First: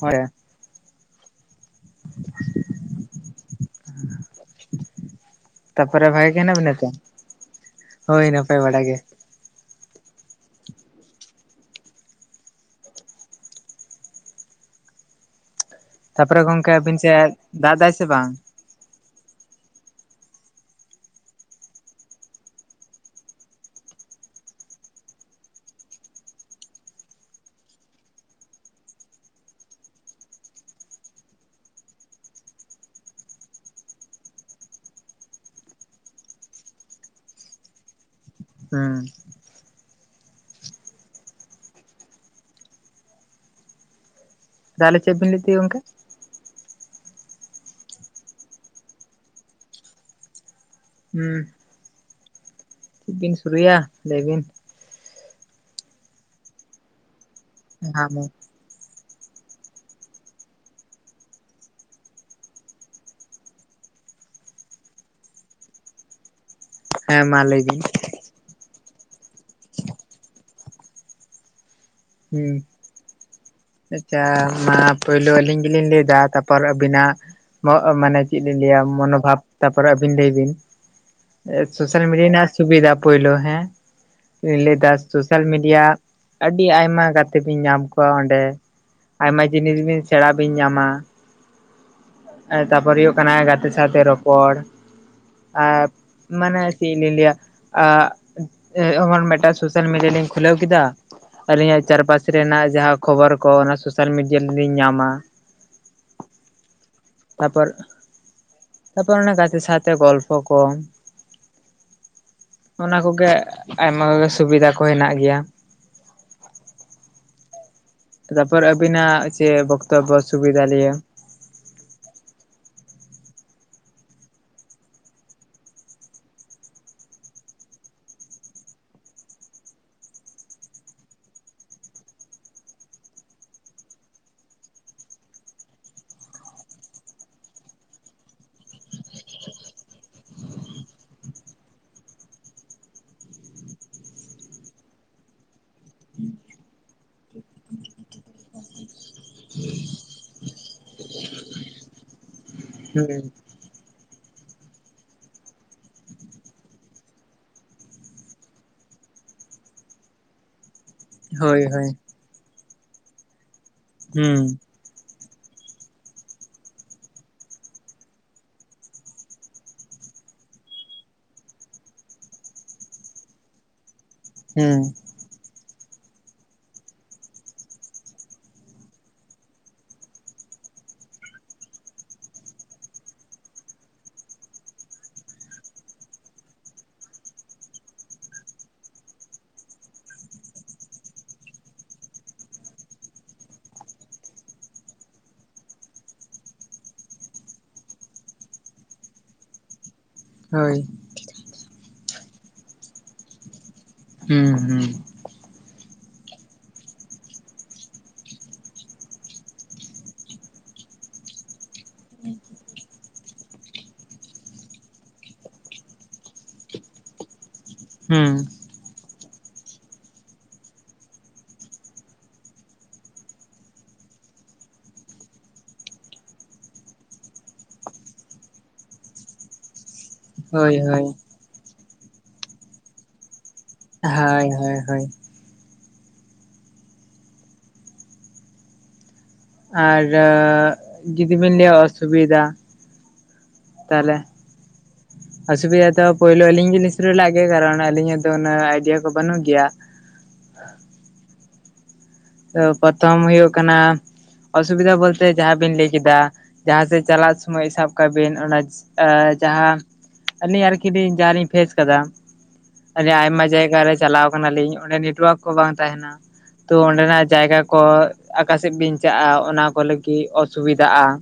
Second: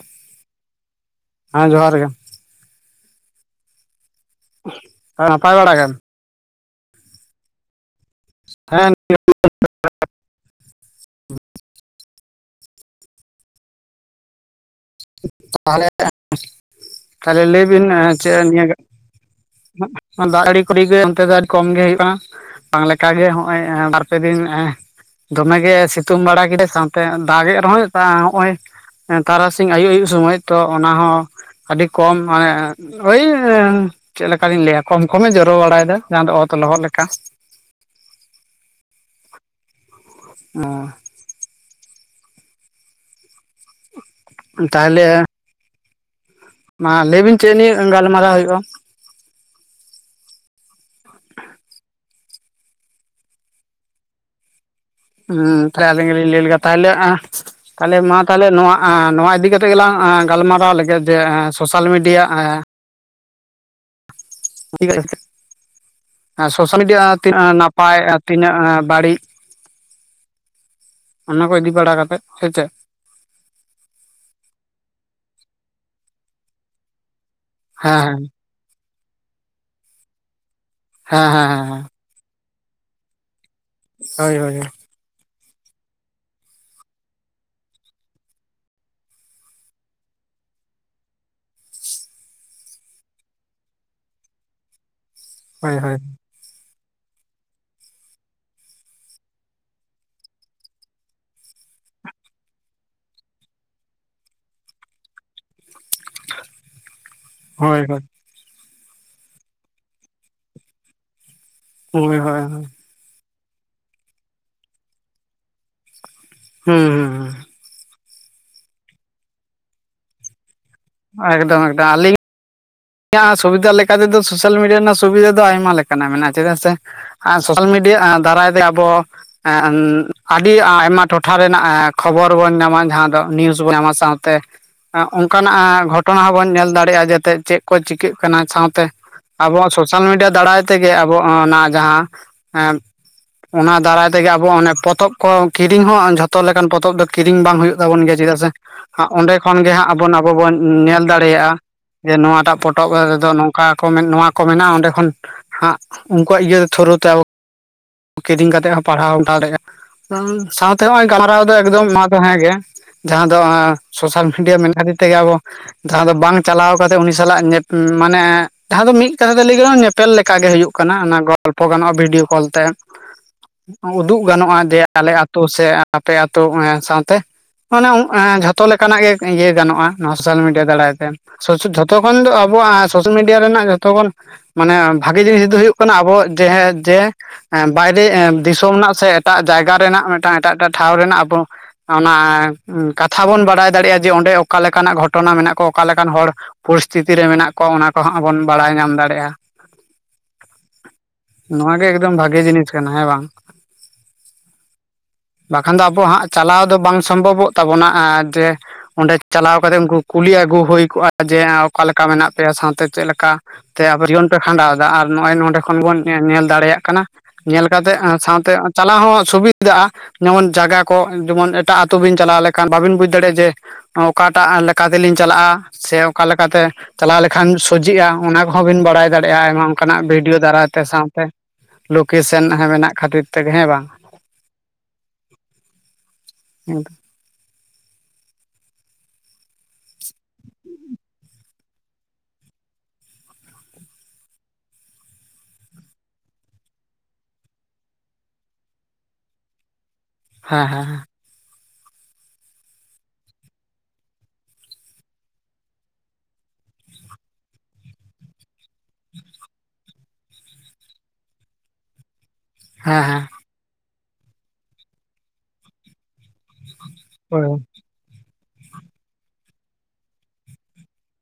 ᱦᱳᱭ ᱦᱮᱸ ᱡᱚᱦᱟᱨ ᱜᱮ ᱾ ᱱᱟᱯᱟᱭ ᱵᱟᱲᱟ [unintelligible] ᱜᱮ ᱛᱟᱯᱚᱨᱮ ᱵᱷᱟᱜᱤ ᱜᱮ ᱦᱮᱱᱟᱜ ᱵᱤᱱᱟ ᱛᱚ? ᱦᱳᱭ ᱱᱟᱯᱟᱭ ᱵᱟᱲᱟ ᱜᱮ ᱾ [unintelligible] [inaudible] ᱛᱟᱦᱞᱮ ᱛᱟᱯᱚᱨᱮ ᱜᱚᱝᱠᱮ ᱟᱹᱵᱤᱱ ᱥᱮᱫ ᱛᱟᱦᱞᱮ ᱞᱟᱹᱭ ᱫᱟᱜ ᱵᱤᱱ ᱫᱟᱭ ᱥᱮ ᱵᱟᱝ? ᱪᱮᱫ [inaudible] ᱱᱤᱭᱟᱹ ᱫᱟᱜ ᱡᱟᱲᱤ [unintelligible] ᱠᱚᱨᱮ ᱜᱮ ᱚᱱᱛᱮ ᱫᱚ ᱟᱹᱰᱤ ᱠᱚᱢ ᱜᱮ ᱦᱩᱭᱩᱜᱼᱟ ᱾ ᱵᱟᱝ ᱞᱮᱠᱟᱜᱮ ᱱᱚᱜᱼᱚᱭ ᱵᱟᱨ ᱯᱮ ᱫᱤᱱ ᱫᱚᱢᱮ ᱜᱮ ᱥᱤᱛᱩᱝ ᱵᱟᱲᱟ ᱠᱮᱫᱟᱭ ᱥᱟᱶᱛᱮ ᱫᱟᱜᱮᱜ ᱨᱮᱦᱚᱸᱭ ᱦᱚᱸᱜ-ᱚᱭ ᱛᱨᱟᱥ ᱤᱝ ᱟᱭᱩᱵ ᱟᱭᱩᱵ ᱥᱚᱢᱚᱭ ᱛᱚ ᱚᱱᱟ ᱦᱚᱸ ᱟᱹᱰᱤ ᱠᱚᱢ ᱢᱟᱱᱮ [unintelligible] ᱳᱭ ᱪᱮᱫ ᱞᱮᱠᱟᱞᱤᱧ ᱞᱟᱹᱭᱟ ᱠᱚᱢ ᱠᱚᱢᱮ ᱡᱚᱨᱚ ᱵᱟᱲᱟ ᱭᱮᱫᱟ ᱡᱟᱦᱟᱸ ᱫᱚ ᱚᱛ ᱞᱚᱦᱚᱫ ᱞᱮᱠᱟ ᱾ ᱦᱩᱸ᱾ ᱚᱻ ᱫᱟᱞᱮ ᱛᱟᱦᱚᱞᱮ ᱪᱮᱫ ᱵᱤᱱ ᱞᱟᱹᱭᱮᱫ ᱛᱟᱸᱦᱮ-ᱟ ᱜᱚᱢᱠᱮ? ᱢᱟ ᱞᱟᱹᱭ ᱵᱤᱱ ᱪᱮᱫ ᱱᱤᱭᱟᱹ ᱜᱟᱞᱢᱟᱨᱟᱣ ᱦᱩᱭᱩᱜᱼᱟ? ᱦᱩᱸ᱾ ᱪᱮᱫ ᱵᱤᱱ ᱥᱩᱨᱩᱭᱟ ᱞᱟᱹᱭ ᱵᱤᱱ? ᱦᱮᱸ ᱛᱟᱦᱞᱮ ᱟᱞᱤᱧ ᱜᱮᱞᱤᱧ ᱞᱟᱹᱭ ᱞᱮᱜᱮ ᱛᱟᱦᱞᱮ [inaudible] ᱛᱟᱦᱞᱮ ᱢᱟ ᱛᱟᱦᱞᱮ ᱱᱚᱣᱟ ᱟᱸ ᱱᱚᱣᱟ ᱤᱫᱤ ᱠᱟᱛᱮ ᱜᱮᱞᱟᱝ ᱜᱟᱞ ᱢᱟᱨᱟᱣ ᱞᱮᱜᱮ ᱡᱮ ᱥᱳᱥᱟᱞ ᱢᱤᱰᱤᱭᱟ ᱟᱸ [unintelligible] ᱥᱳᱥᱟᱞ ᱢᱤᱰᱤᱭᱟ ᱦᱮᱸ ᱢᱟ ᱛᱤᱱᱟᱹᱜ ᱞᱟᱹᱭ ᱵᱤᱱ ᱱᱟᱯᱟᱭ ᱛᱤᱱᱟᱹᱜ ᱵᱟᱹᱲᱤᱡ ᱚᱱᱟ ᱠᱚ ᱤᱫᱤ ᱵᱟᱲᱟ ᱠᱟᱛᱮᱫ ᱦᱩᱸ᱾ ᱟᱪᱪᱷᱟ ᱢᱟ ᱯᱳᱭᱞᱳ ᱟᱹᱞᱤᱧ ᱜᱮᱞᱤᱧ ᱞᱟᱹᱭᱫᱟ ᱛᱟᱯᱚᱨ ᱟᱹᱵᱤᱱᱟᱜ ᱢᱚᱜ ᱢᱟᱱᱮ ᱦᱮᱸ ᱪᱮᱫ ᱞᱤᱧ ᱞᱟᱹᱭᱟ ᱢᱚᱱᱵᱷᱟᱵ ᱛᱟᱯᱚᱨᱮ ᱟᱹᱵᱤᱱ ᱞᱟᱹᱭ ᱵᱤᱱ᱾ᱮ ᱦᱮᱸ ᱦᱮᱸ ᱥᱳᱥ ᱦᱮᱸ ᱥᱳᱥᱟᱞ ᱢᱤᱰᱤᱭᱟ ᱨᱮᱱᱟᱜ ᱥᱩᱵᱤᱫᱟ ᱯᱳᱭᱞᱳ ᱦᱮᱸ ᱦᱳᱭ ᱦᱳᱭ ᱞᱟᱹᱭ ᱫᱟ ᱥᱳᱥᱟᱞ ᱢᱤᱰᱤᱭᱟ ᱟᱹᱰᱤ ᱟᱭᱢ ᱢᱟ ᱜᱟᱛᱮ ᱵᱤᱱ ᱧᱟᱢ ᱠᱚᱣᱟ ᱚᱸᱰᱮ ᱟᱭᱢᱟ ᱡᱤᱱᱤᱥ ᱵᱤᱱ ᱥᱮᱬᱟ ᱵᱤᱱ ᱧᱟᱢᱟ᱾ ᱛᱟᱨᱯᱚᱨᱮ ᱦᱩᱭᱩᱜ ᱠᱟᱱᱟ ᱜᱟᱛᱮ ᱥᱟᱶᱛᱮ ᱨᱚᱯᱚᱲ, ᱦᱳᱭ ᱟᱨ ᱦᱳᱭ ᱢᱟᱱᱮ ᱪᱮᱫ ᱞᱤᱧ ᱞᱟᱹᱭᱟ ᱢᱤᱫᱴᱟᱝ ᱥᱳᱥᱟᱞ ᱢᱤᱰᱤᱭᱟ ᱞᱤᱧ ᱠᱷᱩᱞᱟᱹᱣ ᱠᱮᱫᱟ ᱟᱹᱞᱤᱧᱟᱜ ᱪᱟᱨᱯᱟᱥ ᱨᱮᱱᱟᱜ ᱡᱟᱦᱟᱸ ᱠᱷᱚᱵᱚᱨ ᱠᱚ ᱚᱱᱟ ᱥᱳᱥᱟᱞ ᱢᱤᱰᱤᱭᱟ ᱨᱮᱞᱤᱧ ᱧᱟᱢᱟ᱾ ᱛᱟᱨᱯᱚᱨ ᱦᱳᱭ ᱦᱳᱭ ᱦᱳᱭ ᱛᱟᱨᱯᱚᱨ ᱚᱱᱟ ᱜᱟᱛᱮ ᱥᱟᱶᱛᱮ ᱜᱚᱞᱯᱷᱚ ᱠᱚ ᱦᱳᱭ ᱦᱳᱭ ᱦᱳᱭ ᱚᱱᱟ ᱠᱚᱜᱮ ᱟᱭᱢᱟ ᱠᱚᱜᱮ ᱥᱩᱵᱤᱫᱟ ᱠᱚ ᱦᱮᱱᱟᱜ ᱜᱮᱭᱟ᱾ ᱦᱩᱸ ᱦ [inaudible] ᱛᱟᱯᱚᱨ ᱟᱹᱵᱤᱱᱟᱜ ᱪᱮᱫ ᱵᱚᱠᱛᱚᱵᱵᱚ ᱥᱩᱵᱤᱫᱷᱟ ᱞᱤᱭᱟᱹ ᱮᱠᱫᱚᱢ ᱮᱠᱫᱚᱢ ᱟᱞᱤᱧ ᱤᱧᱟᱹᱜ ᱥᱩᱵᱤᱫᱷᱟ ᱞᱮᱠᱟ ᱛᱮᱫᱚ ᱥᱳᱥᱟᱞ ᱢᱤᱰᱤᱭᱟ ᱨᱮᱱᱟᱜ ᱥᱩᱵᱤᱫᱷᱟ ᱫᱚ ᱟᱭᱢᱟ ᱞᱮᱠᱟᱱᱟᱜ ᱢᱮᱱᱟᱜᱼᱟ ᱪᱮᱫᱟᱜ ᱥᱮ ᱟᱨ ᱥᱳᱥᱟᱞ ᱢᱤᱰᱤᱭᱟ ᱫᱟᱨᱟᱭ ᱛᱮ ᱟᱵᱚ ᱮ ᱟᱹᱰᱤ ᱟᱭᱢᱟ ᱴᱚᱴᱷᱟ ᱨᱮᱱᱟᱜ ᱠᱷᱚᱵᱚᱨ ᱵᱚᱱ ᱧᱟᱢᱟ ᱡᱟᱦᱟᱸ ᱫᱚ ᱱᱤᱭᱩᱡᱽ ᱵᱚᱱ ᱧᱟᱢᱟ ᱥᱟᱶᱛᱮ ᱚᱱᱠᱟᱱᱟᱜ ᱜᱷᱚᱴᱚᱱᱟ ᱦᱚᱸᱵᱚᱱ ᱧᱮᱞ ᱫᱟᱲᱮᱭᱟᱜᱼᱟ ᱡᱟᱛᱮ ᱪᱮᱫ ᱠᱚ ᱪᱤᱠᱟᱹᱜ ᱠᱟᱱᱟ ᱥᱟᱶᱛᱮ ᱟᱵᱚᱣᱟᱜ ᱥᱳᱥᱟᱞ ᱢᱤᱰᱤᱭᱟ ᱫᱟᱨᱟᱭ ᱛᱮᱜᱮ ᱟᱵᱚ ᱚᱱᱟ ᱡᱟᱦᱟᱸ ᱮ ᱚᱱᱟ ᱫᱟᱨᱟᱭ ᱛᱮᱜᱮ ᱟᱵᱚ ᱚᱱᱮ ᱯᱚᱛᱚᱵ ᱠᱚ ᱠᱤᱨᱤᱧ ᱦᱚᱸ ᱡᱷᱚᱛᱚ ᱞᱮᱠᱟᱱ ᱯᱚᱛᱚᱵ ᱫᱚ ᱠᱤᱨᱤᱧ ᱵᱟᱝ ᱦᱩᱭᱩᱜ ᱜᱮ ᱪᱮᱫᱟᱜ ᱥᱮ ᱚᱸᱰᱮ ᱠᱷᱚᱱ ᱜᱮ ᱦᱟᱸᱜ ᱟᱵᱚ ᱵᱚᱱ ᱧᱮᱞ ᱫᱟᱲᱮᱭᱟᱜᱼᱟ ᱡᱮ ᱱᱚᱣᱟᱴᱟᱜ ᱯᱚᱴᱚᱵ ᱨᱮᱫᱚ ᱦᱩᱸ ᱱᱚᱝᱠᱟ ᱱᱚᱣᱟ ᱠᱚ ᱢᱮᱱᱟᱜᱼᱟ ᱚᱸᱰᱮ ᱠᱷᱚᱱ ᱦᱟᱸᱜ ᱩᱱᱠᱩᱣᱟᱜ ᱤᱭᱟᱹ ᱛᱷᱳᱨᱳ ᱛᱮ᱾ ᱠᱤᱨᱤᱧ ᱠᱟᱛᱮᱜ ᱦᱚᱸ ᱯᱟᱲᱦᱟᱣ ᱫᱟᱲᱮᱭᱟᱜᱼᱟ ᱥᱟᱶᱛᱮ ᱱᱚᱜ ᱚᱭ ᱜᱟᱞᱟᱨᱟᱣ ᱫᱚ ᱦᱳᱭ ᱮᱠᱫᱚᱢ᱾ ᱦᱳᱭ ᱦᱮᱸ ᱜᱮ ᱡᱟᱦᱟᱸ ᱫᱚ ᱥᱳᱥᱟᱞ ᱢᱤᱰᱤᱭᱟ ᱦᱩᱸ ᱢᱮᱱ ᱠᱷᱟᱹᱛᱤᱨ ᱛᱮᱜᱮ ᱟᱵᱚ ᱡᱟᱦᱟᱸ ᱫᱚ ᱵᱟᱝ ᱪᱟᱞᱟᱣ ᱠᱟᱛᱮᱜ ᱩᱱᱤ ᱥᱟᱞᱟᱜ ᱢᱟᱱᱮ ᱡᱟᱦᱟᱸ ᱫᱚ ᱢᱤᱫ ᱠᱟᱛᱷᱟ ᱛᱮ ᱞᱟᱹᱭ ᱜᱟᱱᱚ ᱟ ᱯᱮᱞ ᱞᱮᱠᱟ ᱜᱮ ᱦᱩᱭᱩᱜ ᱠᱟᱱᱟ ᱚᱱᱟ ᱜᱚᱞᱯᱚ ᱜᱟᱱᱚᱜᱼᱟ ᱵᱷᱤᱰᱤᱭᱳ ᱠᱚᱞ ᱛᱮ᱾ ᱩᱫᱩᱜ ᱜᱟᱱᱚᱜᱼᱟ ᱦᱩᱸ ᱫᱮ ᱟᱞᱮ ᱟᱹᱛᱩ ᱥᱮ ᱟᱯᱮ ᱟᱹᱛᱩ ᱥᱟᱶᱛᱮ᱾ ᱢᱟᱱᱮ ᱡᱷᱚᱛᱚ ᱞᱮᱠᱟᱱᱟᱜ ᱜᱮ ᱤᱭᱟᱹ ᱜᱟᱱᱚᱜᱼᱟ ᱱᱚᱣᱟ ᱥᱳᱥᱟᱞ ᱢᱤᱰᱤᱭᱟ ᱫᱟᱨᱟᱭ ᱛᱮ᱾ ᱡᱷᱚᱛᱚ ᱠᱷᱚᱱ ᱫᱚ ᱟᱵᱚᱣᱟᱜ ᱥᱳᱥᱟᱞ ᱢᱤᱰᱤᱭᱟ ᱨᱮᱱᱟᱜ ᱡᱷᱚᱛᱚ ᱠᱷᱚᱱ ᱢᱟᱱᱮ ᱵᱷᱟᱜᱤ ᱡᱤᱱᱤᱥ ᱫᱚ ᱦᱩᱭᱩᱜ ᱠᱟᱱᱟ ᱟᱵᱚ ᱡᱮ ᱡᱮ ᱵᱟᱭᱨᱮ ᱫᱤᱥᱚᱢ ᱨᱮᱱᱟᱜ ᱥᱮ ᱮᱴᱟᱜ ᱡᱟᱭᱜᱟ ᱨᱮᱱᱟᱜ ᱢᱤᱫᱴᱟᱝ ᱮᱴᱟᱜ ᱮᱴᱟᱜ ᱴᱷᱟᱶ ᱨᱮᱱᱟᱜ ᱟᱵᱚ ᱚᱱᱟ ᱠᱟᱛᱷᱟ ᱵᱚᱱ ᱵᱟᱰᱟᱭ ᱫᱟᱲᱮᱭᱟᱜᱼᱟ ᱡᱮ ᱚᱸᱰᱮ ᱚᱠᱟ ᱞᱮᱠᱟᱱᱟᱜ ᱜᱷᱚᱴᱚᱱᱟ ᱢᱮᱱᱟᱜ ᱠᱚᱣᱟ ᱚᱠᱟ ᱞᱮᱠᱟᱱ ᱦᱚᱲ ᱯᱚᱨᱤᱥᱛᱷᱤᱛᱤ ᱨᱮ ᱢᱮᱱᱟᱜ ᱠᱚᱣᱟ ᱚᱱᱟ ᱠᱚᱦᱚᱸ ᱵᱚᱱ ᱵᱟᱲᱟᱭ ᱧᱟᱢ ᱫᱟᱲᱮᱭᱟᱜᱼᱟ᱾ ᱦᱳᱭ ᱱᱚᱣᱟ ᱜᱮ ᱮᱠᱫᱚᱢ ᱵᱷᱟᱜᱮ ᱡᱤᱱᱤᱥ ᱠᱟᱱᱟ ᱦᱮᱸ ᱵᱟᱝ᱾ ᱦᱩᱸ ᱦᱩᱸ ᱵᱟᱠᱷᱟᱱ ᱫᱚ ᱟᱵᱚ ᱦᱟᱸᱜ ᱪᱟᱞᱟᱣ ᱫᱚ ᱵᱟᱝ ᱥᱚᱢᱵᱷᱚᱵᱚᱜ ᱛᱟᱵᱚᱱᱟ ᱡᱮ ᱚᱸᱰᱮ ᱪᱟᱞᱟᱣ ᱠᱟᱛᱮᱜ ᱩᱱᱠᱩ ᱠᱩᱞᱤ ᱟᱹᱜᱩ ᱦᱩᱭ ᱠᱚᱜᱼᱟ ᱡᱮ ᱚᱠᱟ ᱞᱮᱠᱟ ᱢᱮᱱᱟᱜ ᱯᱮᱭᱟ ᱥᱟᱶᱛᱮ ᱪᱮᱫ ᱞᱮᱠᱟ ᱛᱮ ᱡᱤᱭᱚᱱ ᱯᱮ ᱠᱷᱟᱸᱰᱟᱣ ᱮᱫᱟ ᱟᱨ ᱱᱚᱜᱼᱚᱭ ᱱᱚᱸᱰᱮ ᱠᱷᱚᱱ ᱵᱚᱱ ᱧᱮᱞ ᱫᱟᱲᱮᱭᱟᱜ ᱠᱟᱱᱟ᱾ ᱧᱮᱞ ᱠᱟᱛᱮᱜ ᱦᱩᱸ ᱥᱟᱶᱛᱮ ᱪᱟᱞᱟᱣ ᱦᱚᱸ ᱥᱩᱵᱤᱫᱟᱜᱼᱟ᱾ ᱡᱮᱢᱚᱱ ᱡᱟᱭᱜᱟ ᱠᱚ ᱡᱮᱢᱚᱱ ᱮᱴᱟᱜ ᱟᱹᱛᱩ ᱵᱤᱱ ᱪᱟᱞᱟᱣ ᱞᱮᱱᱠᱷᱟᱱ ᱵᱟᱵᱤᱱ ᱵᱩᱡᱽ ᱫᱟᱲᱮᱭᱟᱜᱼᱟ ᱡᱮ ᱚᱠᱟᱴᱟᱜ ᱛᱮᱞᱤᱧ ᱪᱟᱞᱟᱜᱼᱟ ᱥᱮ ᱚᱠᱟ ᱞᱮᱠᱟᱛᱮ ᱪᱟᱞᱟᱣ ᱞᱮᱠᱷᱟᱱ ᱥᱚᱡᱷᱮᱜᱼᱟ ᱚᱱᱟ ᱠᱚᱦᱚᱸ ᱵᱤᱱ ᱵᱟᱲᱟᱭ ᱫᱟᱲᱮᱭᱟᱜᱼᱟ ᱟᱭᱢᱟ ᱚᱱᱠᱟᱱᱟᱜ ᱵᱷᱤᱰᱭᱳ ᱦᱳᱭ ᱫᱟᱨᱟᱭᱛᱮ ᱦᱳᱭ ᱥᱟᱶᱛᱮ ᱞᱳᱠᱮᱥᱚᱱ ᱢᱮᱱᱟᱜ ᱠᱷᱟᱹᱛᱤᱨ ᱛᱮᱜᱮ ᱦᱮᱸ ᱵᱟᱝ᱾ ᱦᱳᱭ ᱦᱳᱭ ᱦᱳᱭ ᱦᱮᱸᱛᱚ [inaudible] ᱟᱨ ᱡᱩᱫᱤᱵᱤᱱ ᱞᱟᱹᱭᱟ ᱚᱥᱩᱵᱤᱫᱷᱟ ᱛᱟᱦᱚᱞᱮ ᱚᱥᱩᱵᱤᱫᱷᱟ ᱫᱚ ᱯᱳᱭᱞᱳ ᱟᱞᱤᱧ ᱜᱮᱞᱤᱧ ᱥᱩᱨᱩ ᱞᱮᱫ ᱜᱮ ᱠᱟᱨᱚᱱ ᱟᱞᱤᱧᱟᱜ ᱫᱚ ᱩᱱᱟᱹᱜ ᱟᱭᱰᱤᱭᱟ ᱠᱚ ᱵᱟᱹᱱᱩᱜ ᱜᱮᱭᱟ᱾ ᱦᱮᱸ ᱦᱮᱸ ᱛᱚ ᱯᱨᱚᱛᱷᱚᱢ ᱦᱩᱭᱩᱜ ᱠᱟᱱᱟ ᱚᱥᱩᱵᱤᱫᱷᱟ ᱵᱚᱞᱛᱮ ᱡᱟᱦᱟᱸ ᱵᱤᱱ ᱞᱟᱹᱭ ᱠᱮᱫᱟ ᱡᱟᱦᱟᱸ ᱥᱮᱫ ᱪᱟᱞᱟᱜ ᱥᱚᱢᱚᱭ ᱥᱟᱵ ᱠᱟᱜ ᱵᱤᱱ ᱚᱱᱟ ᱡᱟᱦᱟᱸ ᱟᱹᱞᱤᱧ ᱟᱨᱠᱤ ᱡᱟᱦᱟᱸᱞᱤᱧ ᱯᱷᱮᱥ ᱟᱠᱟᱫᱟ ᱟᱹᱰᱤ ᱦᱮᱸ ᱟᱭᱢᱟ ᱡᱟᱭᱜᱟ ᱨᱮ ᱪᱟᱞᱟᱣ ᱠᱟᱱᱟ ᱞᱤᱧ ᱚᱸᱰᱮ ᱱᱮᱴᱣᱟᱨᱠ ᱠᱚ ᱵᱟᱝ ᱛᱟᱦᱮᱱᱟ ᱛᱚ ᱚᱸᱰᱮ ᱦᱳᱭ ᱡᱟᱭᱜᱟ ᱠᱚ ᱚᱠᱟ ᱥᱮᱫ ᱵᱮᱱ ᱪᱟᱞᱟᱜᱼᱟ ᱚᱱᱟ ᱠᱚ ᱞᱟᱹᱜᱤᱫ ᱚᱥᱩᱵᱤᱫᱟᱜᱼᱟ ᱾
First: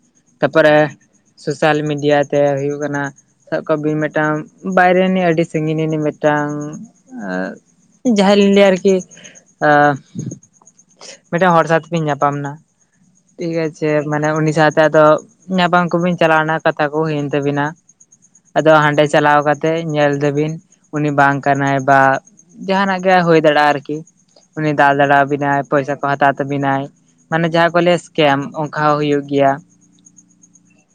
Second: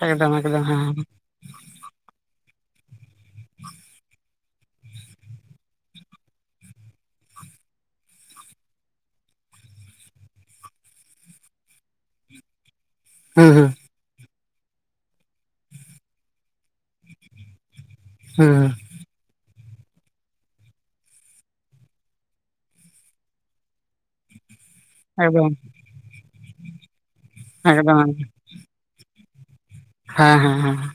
ᱦᱮᱸ ᱮᱠᱫᱚᱢ ᱮᱠᱫᱚᱢ ᱛᱟᱯᱚᱨᱮ ᱥᱳᱥᱟᱞ ᱢᱤᱰᱤᱭᱟ ᱛᱮ ᱦᱩᱭᱩᱜ ᱠᱟᱱᱟ᱾ ᱥᱟᱵ ᱠᱟᱜ ᱵᱤᱱ ᱢᱤᱜᱴᱟᱝ ᱵᱟᱭᱨᱮ ᱨᱮᱱᱤᱡ ᱟᱹᱰᱤ ᱥᱟᱺᱜᱤᱧ ᱱᱤᱱᱤᱡ ᱢᱤᱜᱴᱟᱝ ᱮ ᱡᱟᱦᱟᱸᱭ ᱞᱤᱧ ᱞᱟᱹᱭᱟ ᱟᱨᱠᱤ ᱟ ᱢᱤᱫᱴᱮᱱ ᱦᱚᱲ ᱥᱟᱶᱛᱮ ᱤᱧ ᱧᱟᱯᱟᱢᱱᱟ ᱦᱩᱸ ᱴᱷᱤᱠ ᱦᱩᱸ ᱟᱪᱪᱷᱮ ᱢᱟᱱᱮ ᱩᱱᱤ ᱥᱟᱶ ᱛᱮ ᱟᱫᱚ ᱧᱟᱯᱟᱢ ᱠᱚᱵᱤᱱ ᱪᱟᱞᱟᱣᱱᱟ ᱠᱟᱛᱷᱟ ᱠᱚ ᱦᱩᱭᱮᱱ ᱛᱟᱵᱤᱱᱟ ᱟᱫᱚ ᱦᱩᱸ ᱦᱟᱸᱰᱮ ᱪᱟᱞᱟᱣ ᱠᱟ ᱛᱮᱜ ᱧᱮᱞ ᱫᱟᱹᱵᱤᱱ ᱩᱱᱤ ᱵᱟᱝ ᱠᱟᱱᱟᱭ ᱵᱟ ᱡᱟᱦᱟᱱᱟᱜ ᱜᱮ ᱦᱩᱭ ᱫᱟᱲᱮᱜᱼᱟ ᱟᱨᱠᱤ᱾ ᱩᱱᱤ ᱫᱟᱞ ᱫᱟᱲᱮ ᱮᱠᱫᱚᱢ ᱟᱵᱤᱱᱟᱭ ᱯᱚᱭᱥᱟ ᱠᱚ ᱦᱟᱛᱟᱣ ᱛᱟᱵᱤᱱᱟᱭ ᱢᱟᱱᱮ ᱡᱟᱦᱟᱸ ᱠᱚ ᱮᱠᱫᱚᱢ ᱞᱟᱹᱭᱟ ᱥᱠᱮᱢ ᱚᱝ ᱠᱟᱣ ᱦᱚᱸ ᱦᱩᱭᱩᱜ ᱜᱮᱭᱟ᱾ ᱦᱟᱸ ᱦᱮᱸ ᱦᱮᱸ ᱦᱮᱸ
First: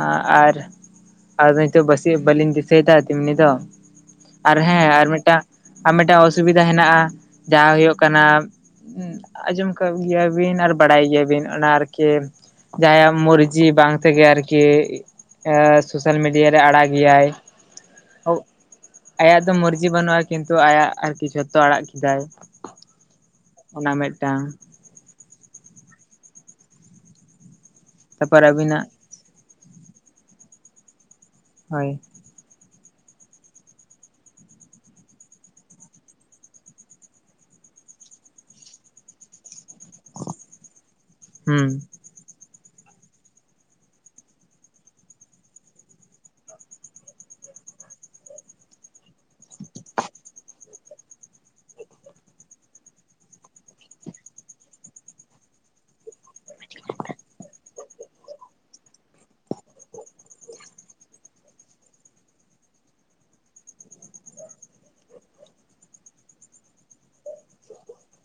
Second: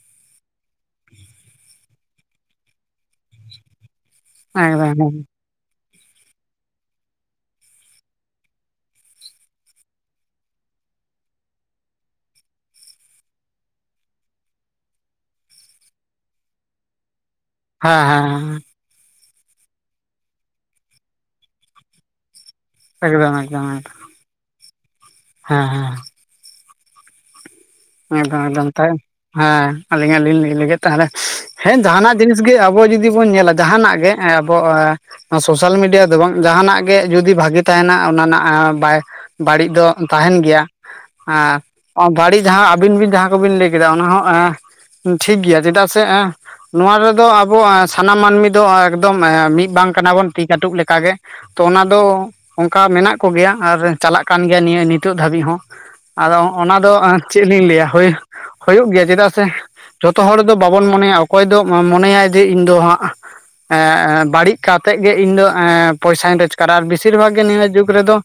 ᱟᱸ ᱟᱨ ᱟᱫᱚ ᱱᱤᱛᱚᱜ ᱵᱟᱹᱥᱤᱭᱟᱹ ᱵᱟᱹᱞᱤᱧ ᱫᱤᱥᱟᱹᱭᱮᱫᱟ ᱛᱮᱢᱱᱤ ᱫᱚ᱾ ᱟᱨ ᱦᱮᱸ ᱟᱨ ᱮᱠᱫᱚᱢ ᱢᱤᱫᱴᱟᱝ ᱟᱨ ᱢᱤᱫᱴᱟᱜ ᱚᱥᱩᱵᱤᱫᱷᱟ ᱦᱮᱱᱟᱜᱼᱟ᱾ ᱡᱟᱦᱟᱸ ᱦᱩᱭᱩᱜ ᱠᱟᱱᱟ ᱦᱩᱸ ᱟᱸᱡᱚᱢ ᱠᱟᱜ ᱜᱮᱭᱟ ᱵᱤᱱ ᱟᱨ ᱵᱟᱲᱟᱭ ᱜᱮᱭᱟ ᱵᱤᱱ ᱚᱱᱟ ᱟᱨᱠᱤ ᱡᱟᱦᱟᱸᱭᱟᱜ ᱢᱩᱨᱡᱤ ᱵᱟᱝ ᱛᱮᱜᱮ ᱟᱨᱠᱤ ᱮᱸ ᱥᱳᱥᱟᱞ ᱢᱤᱰᱤᱭᱟ ᱨᱮ ᱟᱲᱟᱜ ᱜᱮᱭᱟᱭ᱾ ᱦᱮᱸ ᱦᱮᱸ ᱦᱮᱸ ᱟᱭᱟᱜ ᱫᱚ ᱢᱚᱨᱡᱤ ᱵᱟᱹᱱᱩᱜᱼᱟ ᱠᱤᱱᱛᱩ ᱟᱭᱟᱜ ᱟᱨᱠᱤ ᱡᱷᱚᱛᱚ ᱟᱲᱟᱜ ᱠᱮᱫᱟᱭ᱾ ᱮᱠᱫᱚᱢ ᱮᱠᱫᱚᱢ ᱢᱮᱜᱴᱟᱝ ᱦᱮᱸ ᱦᱮᱸ ᱮᱠᱫᱚᱢ ᱛᱟᱨᱯᱚᱨ ᱮᱠᱫᱚᱢ ᱟᱹᱵᱤᱱᱟᱜ ᱛᱟᱶ ᱦᱮᱸ ᱟᱹᱞᱤᱧᱟᱜ ᱞᱤᱧ ᱞᱟᱹᱭ ᱞᱟᱹᱜᱤ ᱛᱟᱦᱞᱮ ᱦᱮᱸ ᱦᱳᱭ ᱡᱟᱦᱟᱱᱟᱜ ᱡᱤᱱᱤᱥ ᱜᱮ ᱟᱵᱚ ᱡᱩᱫᱤ ᱵᱚᱱ ᱧᱮᱞᱟ ᱡᱟᱦᱟᱱᱟᱜ ᱜᱮ ᱮᱸ ᱟᱵᱚ ᱮᱸ ᱥᱳᱥᱟᱞ ᱢᱤᱰᱤᱭᱟ ᱫᱚ ᱵᱟᱝ ᱡᱟᱦᱱᱟᱜ ᱜᱮ ᱡᱩᱫᱤ ᱵᱷᱟᱜᱤ ᱛᱟᱦᱮᱱᱟ ᱚᱱᱟ ᱱᱟᱜ ᱮ ᱵᱟᱭ ᱵᱟᱹᱲᱤᱡ ᱫᱚ ᱛᱟᱦᱮᱱ ᱜᱮᱭᱟ ᱦᱩᱸ ᱟᱸ ᱵᱟᱹᱲᱤᱡ ᱡᱟᱦᱟᱸ ᱟᱵᱤᱱ ᱵᱤᱱ ᱡᱟᱦᱟᱸ ᱠᱚᱵᱤᱱ ᱞᱟᱹᱭ ᱠᱮᱫᱟ ᱚᱱᱟ ᱦᱚᱸ ᱮᱸ ᱴᱷᱤᱠ ᱜᱮᱭᱟ ᱪᱮᱫᱟᱜ ᱥᱮ ᱮᱸ ᱱᱚᱣᱟ ᱨᱮᱫᱚ ᱟᱵᱚ ᱮᱸ ᱥᱟᱱᱟᱢ ᱢᱟᱹᱱᱢᱤ ᱫᱚ ᱮᱠᱫᱚᱢ ᱮᱸ ᱢᱤᱫ ᱵᱟᱝ ᱠᱟᱱᱟ ᱵᱚᱱ ᱛᱤ ᱠᱟᱹᱴᱩᱵ ᱞᱮᱠᱟ ᱜᱮ᱾ ᱛᱚ ᱚᱱᱟ ᱫᱚ ᱚᱝᱠᱟ ᱢᱮᱱᱟᱜ ᱠᱚ ᱜᱮᱭᱟ ᱟᱨ ᱪᱟᱞᱟᱜ ᱠᱟᱱ ᱜᱮᱭᱟ ᱱᱤᱭᱟᱹ ᱱᱤᱛᱚ ᱫᱷᱟᱹᱵᱤᱜ ᱦᱚᱸ᱾ ᱟᱫᱚ ᱚᱱᱟ ᱫᱚ ᱮᱸ ᱪᱮᱜ ᱞᱤᱧ ᱞᱟᱹᱭᱟ ᱦᱳᱭ ᱦᱩᱭᱩᱜ ᱜᱮᱭᱟ ᱪᱮᱫᱟᱜ ᱥᱮ ᱡᱚᱛᱚ ᱦᱚᱲ ᱫᱚ ᱵᱟᱵᱚᱱ ᱢᱚᱱᱮᱭᱟ ᱚᱠᱚᱭ ᱫᱚ ᱢᱚᱱᱮᱭᱟᱭ ᱡᱮ ᱤᱧ ᱫᱚ ᱦᱟᱸᱜ ᱮᱸ ᱵᱟᱹᱲᱤᱜ ᱠᱟᱛᱮᱜ ᱜᱮ ᱤᱧ ᱫᱚ ᱮᱸ ᱯᱚᱭᱥᱟᱧ ᱨᱳᱡᱽᱜᱟᱨᱟ ᱟᱨ ᱵᱮᱥᱤᱨ ᱵᱷᱟᱜᱽ ᱜᱮ ᱱᱤᱭᱟᱹ ᱡᱩᱜᱽ ᱨᱮᱫᱚ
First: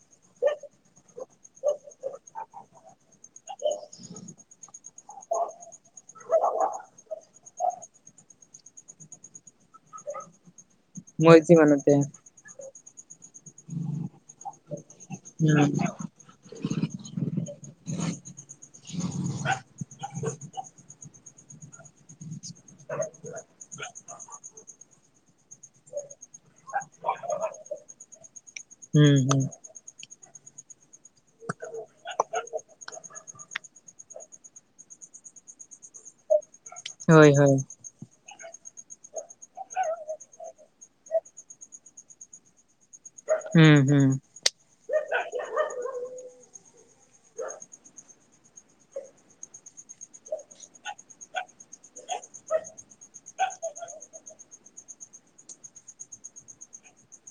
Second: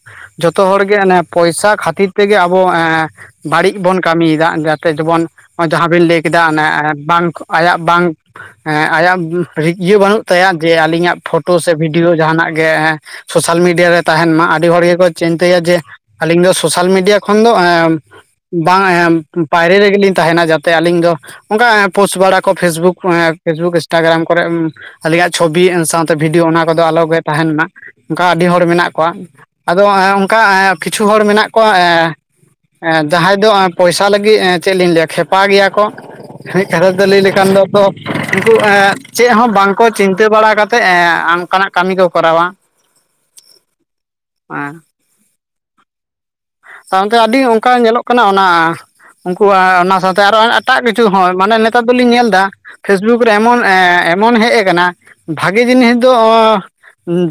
ᱡᱷᱚᱛᱚ ᱦᱚᱲᱜᱮ ᱚᱱᱮ ᱯᱚᱭᱥᱟ ᱠᱷᱟᱹᱛᱤᱨ ᱛᱮᱜᱮ ᱟᱵᱚ ᱮᱸ ᱵᱟᱹᱲᱤᱡ ᱵᱚᱱ ᱠᱟᱹᱢᱤᱭᱫᱟ ᱡᱟᱛᱮ ᱡᱮᱢᱚᱱ ᱡᱟᱦᱟᱸ ᱵᱤᱱ ᱞᱟᱹᱭ ᱠᱮᱫᱟ ᱚᱱᱮ ᱵᱟᱝ ᱟᱭᱟᱜ ᱵᱟᱝ ᱮᱸ ᱟᱭᱟᱜ ᱨᱤ ᱤᱭᱟᱹ ᱵᱟᱹᱱᱩᱜ ᱛᱟᱭᱟ ᱡᱮ ᱟᱞᱤᱧᱟᱜ ᱢᱚᱨᱡᱤ ᱯᱷᱳᱴᱳ ᱥᱮ ᱵᱟᱹᱱᱩᱜ ᱛᱟᱭᱟ ᱵᱷᱤᱰᱤᱭᱳ ᱡᱟᱦᱟᱱᱟᱜ ᱜᱮ ᱥᱳᱥᱟᱞ ᱢᱤᱰᱤᱭᱟ ᱨᱮ ᱛᱟᱦᱮᱱ ᱢᱟ᱾ ᱟᱹᱰᱤ ᱦᱚᱲ ᱜᱮᱠᱚ ᱪᱤᱱᱛᱟᱹᱭᱟ ᱦᱩᱸ ᱡᱮ ᱟᱞᱤᱧ ᱫᱚ ᱥᱳᱥᱟᱞ ᱢᱤᱰᱤᱭᱟ ᱠᱷᱚᱱ ᱫᱚ ᱮᱸ ᱵᱟᱝ ᱮᱸ ᱯᱟᱭᱨᱮ ᱨᱮᱜᱮ ᱞᱤᱧ ᱛᱟᱦᱮᱱᱟ ᱡᱟᱛᱮ ᱟᱹᱞᱤᱧ ᱫᱚ ᱚᱝᱠᱟ ᱯᱳᱥ ᱵᱟᱲᱟ ᱠᱚ ᱯᱷᱮᱥᱵᱩᱠ ᱮᱸ ᱯᱷᱮᱥᱵᱩᱠ ᱤᱱᱥᱴᱟᱜᱨᱟᱢ ᱠᱚᱨᱮ ᱟᱞᱧᱭᱟᱜ ᱪᱷᱚᱵᱤ ᱥᱟᱶᱛᱮ ᱵᱷᱤᱰᱭᱳ ᱚᱱᱟ ᱠᱚᱫᱚ ᱟᱞᱚ ᱜᱮ ᱛᱟᱦᱮᱱ ᱢᱟ ᱚᱝᱠᱟ ᱟᱹᱰᱤ ᱦᱚᱲ ᱢᱮᱱᱟᱜ ᱠᱚᱣᱟ ᱦᱩᱸ ᱦᱩᱸ ᱾ ᱟᱫᱚ ᱮᱸ ᱚᱱᱠᱟ ᱮᱸ ᱠᱤᱪᱷᱩ ᱦᱚᱲ ᱢᱮᱱᱟᱜ ᱠᱚᱣᱟ ᱮᱸ ᱮᱸ ᱡᱟᱦᱟᱸᱭ ᱫᱚ ᱮᱸ ᱯᱚᱭᱥᱟ ᱞᱟᱹᱜᱤᱫ ᱮᱸ ᱪᱮᱜ ᱞᱤᱧ ᱞᱟᱹᱭᱟ ᱠᱷᱮᱯᱟ ᱜᱮᱭᱟ ᱠᱚ ᱢᱤᱫ ᱠᱟᱛᱷᱟ ᱫᱚ ᱞᱟᱹᱭ ᱦᱳᱭ ᱦᱳᱭ ᱞᱮᱠᱷᱟᱱ ᱫᱚᱠᱚ ᱩᱱᱠᱩ ᱮᱸ ᱪᱮᱜ ᱦᱚᱸ ᱵᱟᱝᱠᱚ ᱪᱤᱱᱛᱟᱹ ᱵᱟᱲᱟ ᱠᱟᱛᱮᱫ ᱮᱸ ᱟᱝᱠᱟᱱᱟᱜ ᱠᱟᱹᱢᱤ ᱠᱚ ᱠᱚᱨᱟᱣᱟ᱾ ᱦᱩᱸ ᱦᱩᱸ ᱟᱸ ᱛᱟᱭᱚᱢ ᱛᱮ ᱟᱹᱰᱤ ᱚᱝᱠᱟ ᱧᱮᱞᱚᱜ ᱠᱟᱱᱟ ᱚᱱᱟ ᱩᱝᱠᱩᱣᱟᱜ ᱚᱱᱟ ᱥᱟᱶᱛᱮ ᱟᱨ ᱮᱴᱟᱜ ᱠᱤᱪᱷᱩ ᱦᱚᱸ ᱢᱟᱱᱮ ᱱᱮᱛᱟᱨ ᱫᱚᱞᱤᱧ ᱧᱮᱞᱫᱟ ᱯᱷᱮᱥᱵᱩᱠ ᱨᱮ ᱮᱢᱚᱱ ᱮᱸ ᱮᱢᱚᱱ ᱦᱮᱜ ᱟᱠᱟᱱᱟ ᱵᱷᱟᱜᱤ ᱡᱤᱱᱤᱥ ᱫᱚ ᱚᱸ